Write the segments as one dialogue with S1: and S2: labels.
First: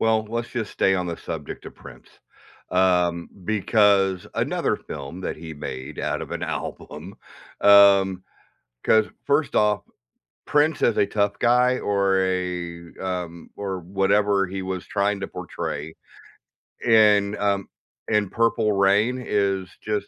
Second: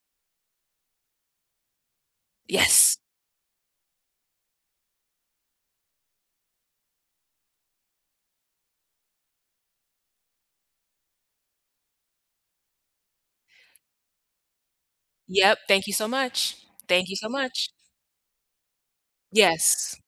S1: Well, let's just stay on the subject of Prince,
S2: Yes.
S1: um, because another film that he made out of an album Um, 'cause first off, Prince as a tough guy or a, um, or whatever he was trying to
S2: Yep. Thank you
S1: portray
S2: so much. Thank you so
S1: in, um
S2: much.
S1: in Purple Rain is
S2: Yes.
S1: just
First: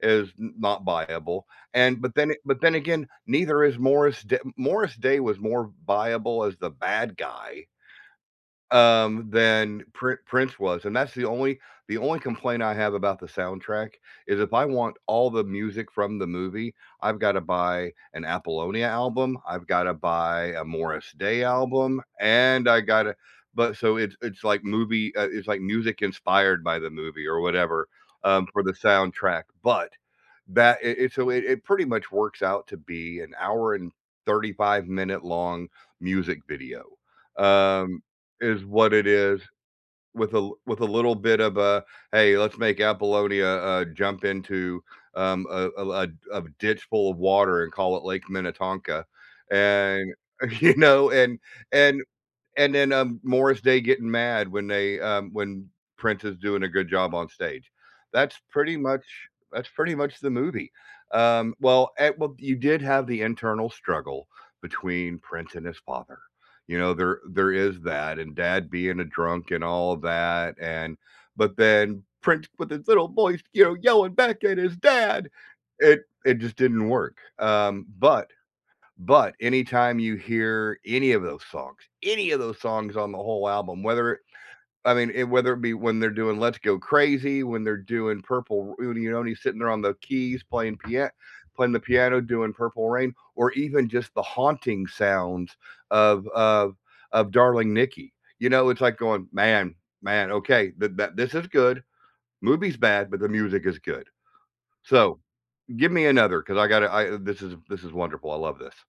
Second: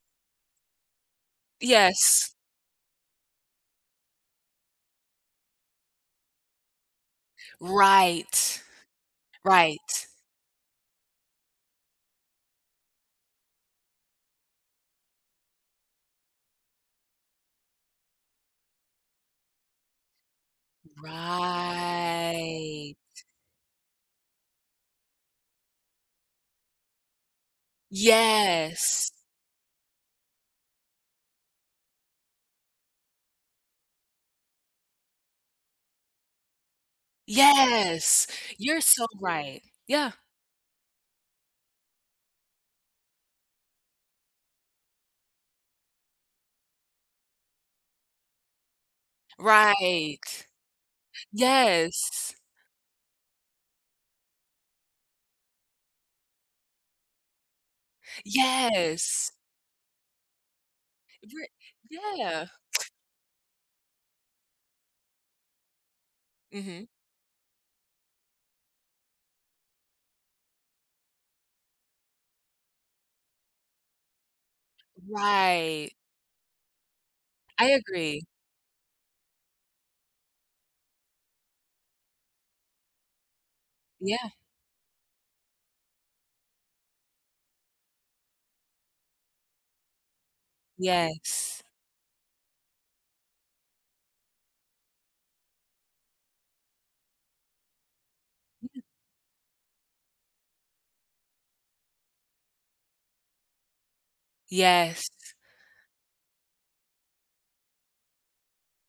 S1: is n not viable, and but then
S2: Yes.
S1: but then again, neither is Morris D Morris Day was more v viable as the bad guy
S2: Right.
S1: um, than
S2: Right.
S1: Pr Prince was, and that's the only the only complaint I have about the soundtrack is if I want all the music from the movie, I've gotta buy an Apollonia album. I've gotta buy a Morris Day album, and I
S2: Right.
S1: gotta but so it's it's like movie uh, it's like music inspired by the movie or whatever, um, for the
S2: Yes.
S1: soundtrack, but that it it's a way it pretty much works out to be an hour and thirty-five-minute-long music video. Um,
S2: Yes!
S1: is
S2: You're
S1: what
S2: so
S1: it is
S2: right. Yeah.
S1: with a with a little bit of a, "Hey. Let's make Apollonia, uh, jump into, um, a a l a ditch full of water and call it Lake Minnetonka," and,
S2: Right.
S1: you know, and and
S2: Yes.
S1: and then, um, Morris Day getting mad when they, um, when Prince is doing a good job on stage. That's pretty much
S2: Yes!
S1: that's pretty much the movie.
S2: Ri
S1: Um, well at well,
S2: yeah.
S1: you did have the internal struggle between Prince and his father, you
S2: Mhm.
S1: know? There there is that and dad being a drunk and all of that, and but then Prince with his little voice, you know, yelling back at his dad.
S2: Right.
S1: It it just didn't work.
S2: I
S1: Um,
S2: agree.
S1: but but anytime you hear any of those songs any of those songs on the whole album, whether it
S2: Yeah.
S1: I mean it whether it be when they're doing Let's Go Crazy, when they're doing Purple R you know, when he's sitting there on the keys playing pia
S2: Yes.
S1: playing the piano, doing Purple Rain, or even just the haunting sounds of of of Darling Nikki, you know? It's
S2: Yeah.
S1: like going, "Man man, okay. Th that this is good. Movie's bad, but the music is good." So
S2: Yes.
S1: give me another, 'cause I gotta I this is this is wonderful. I love this.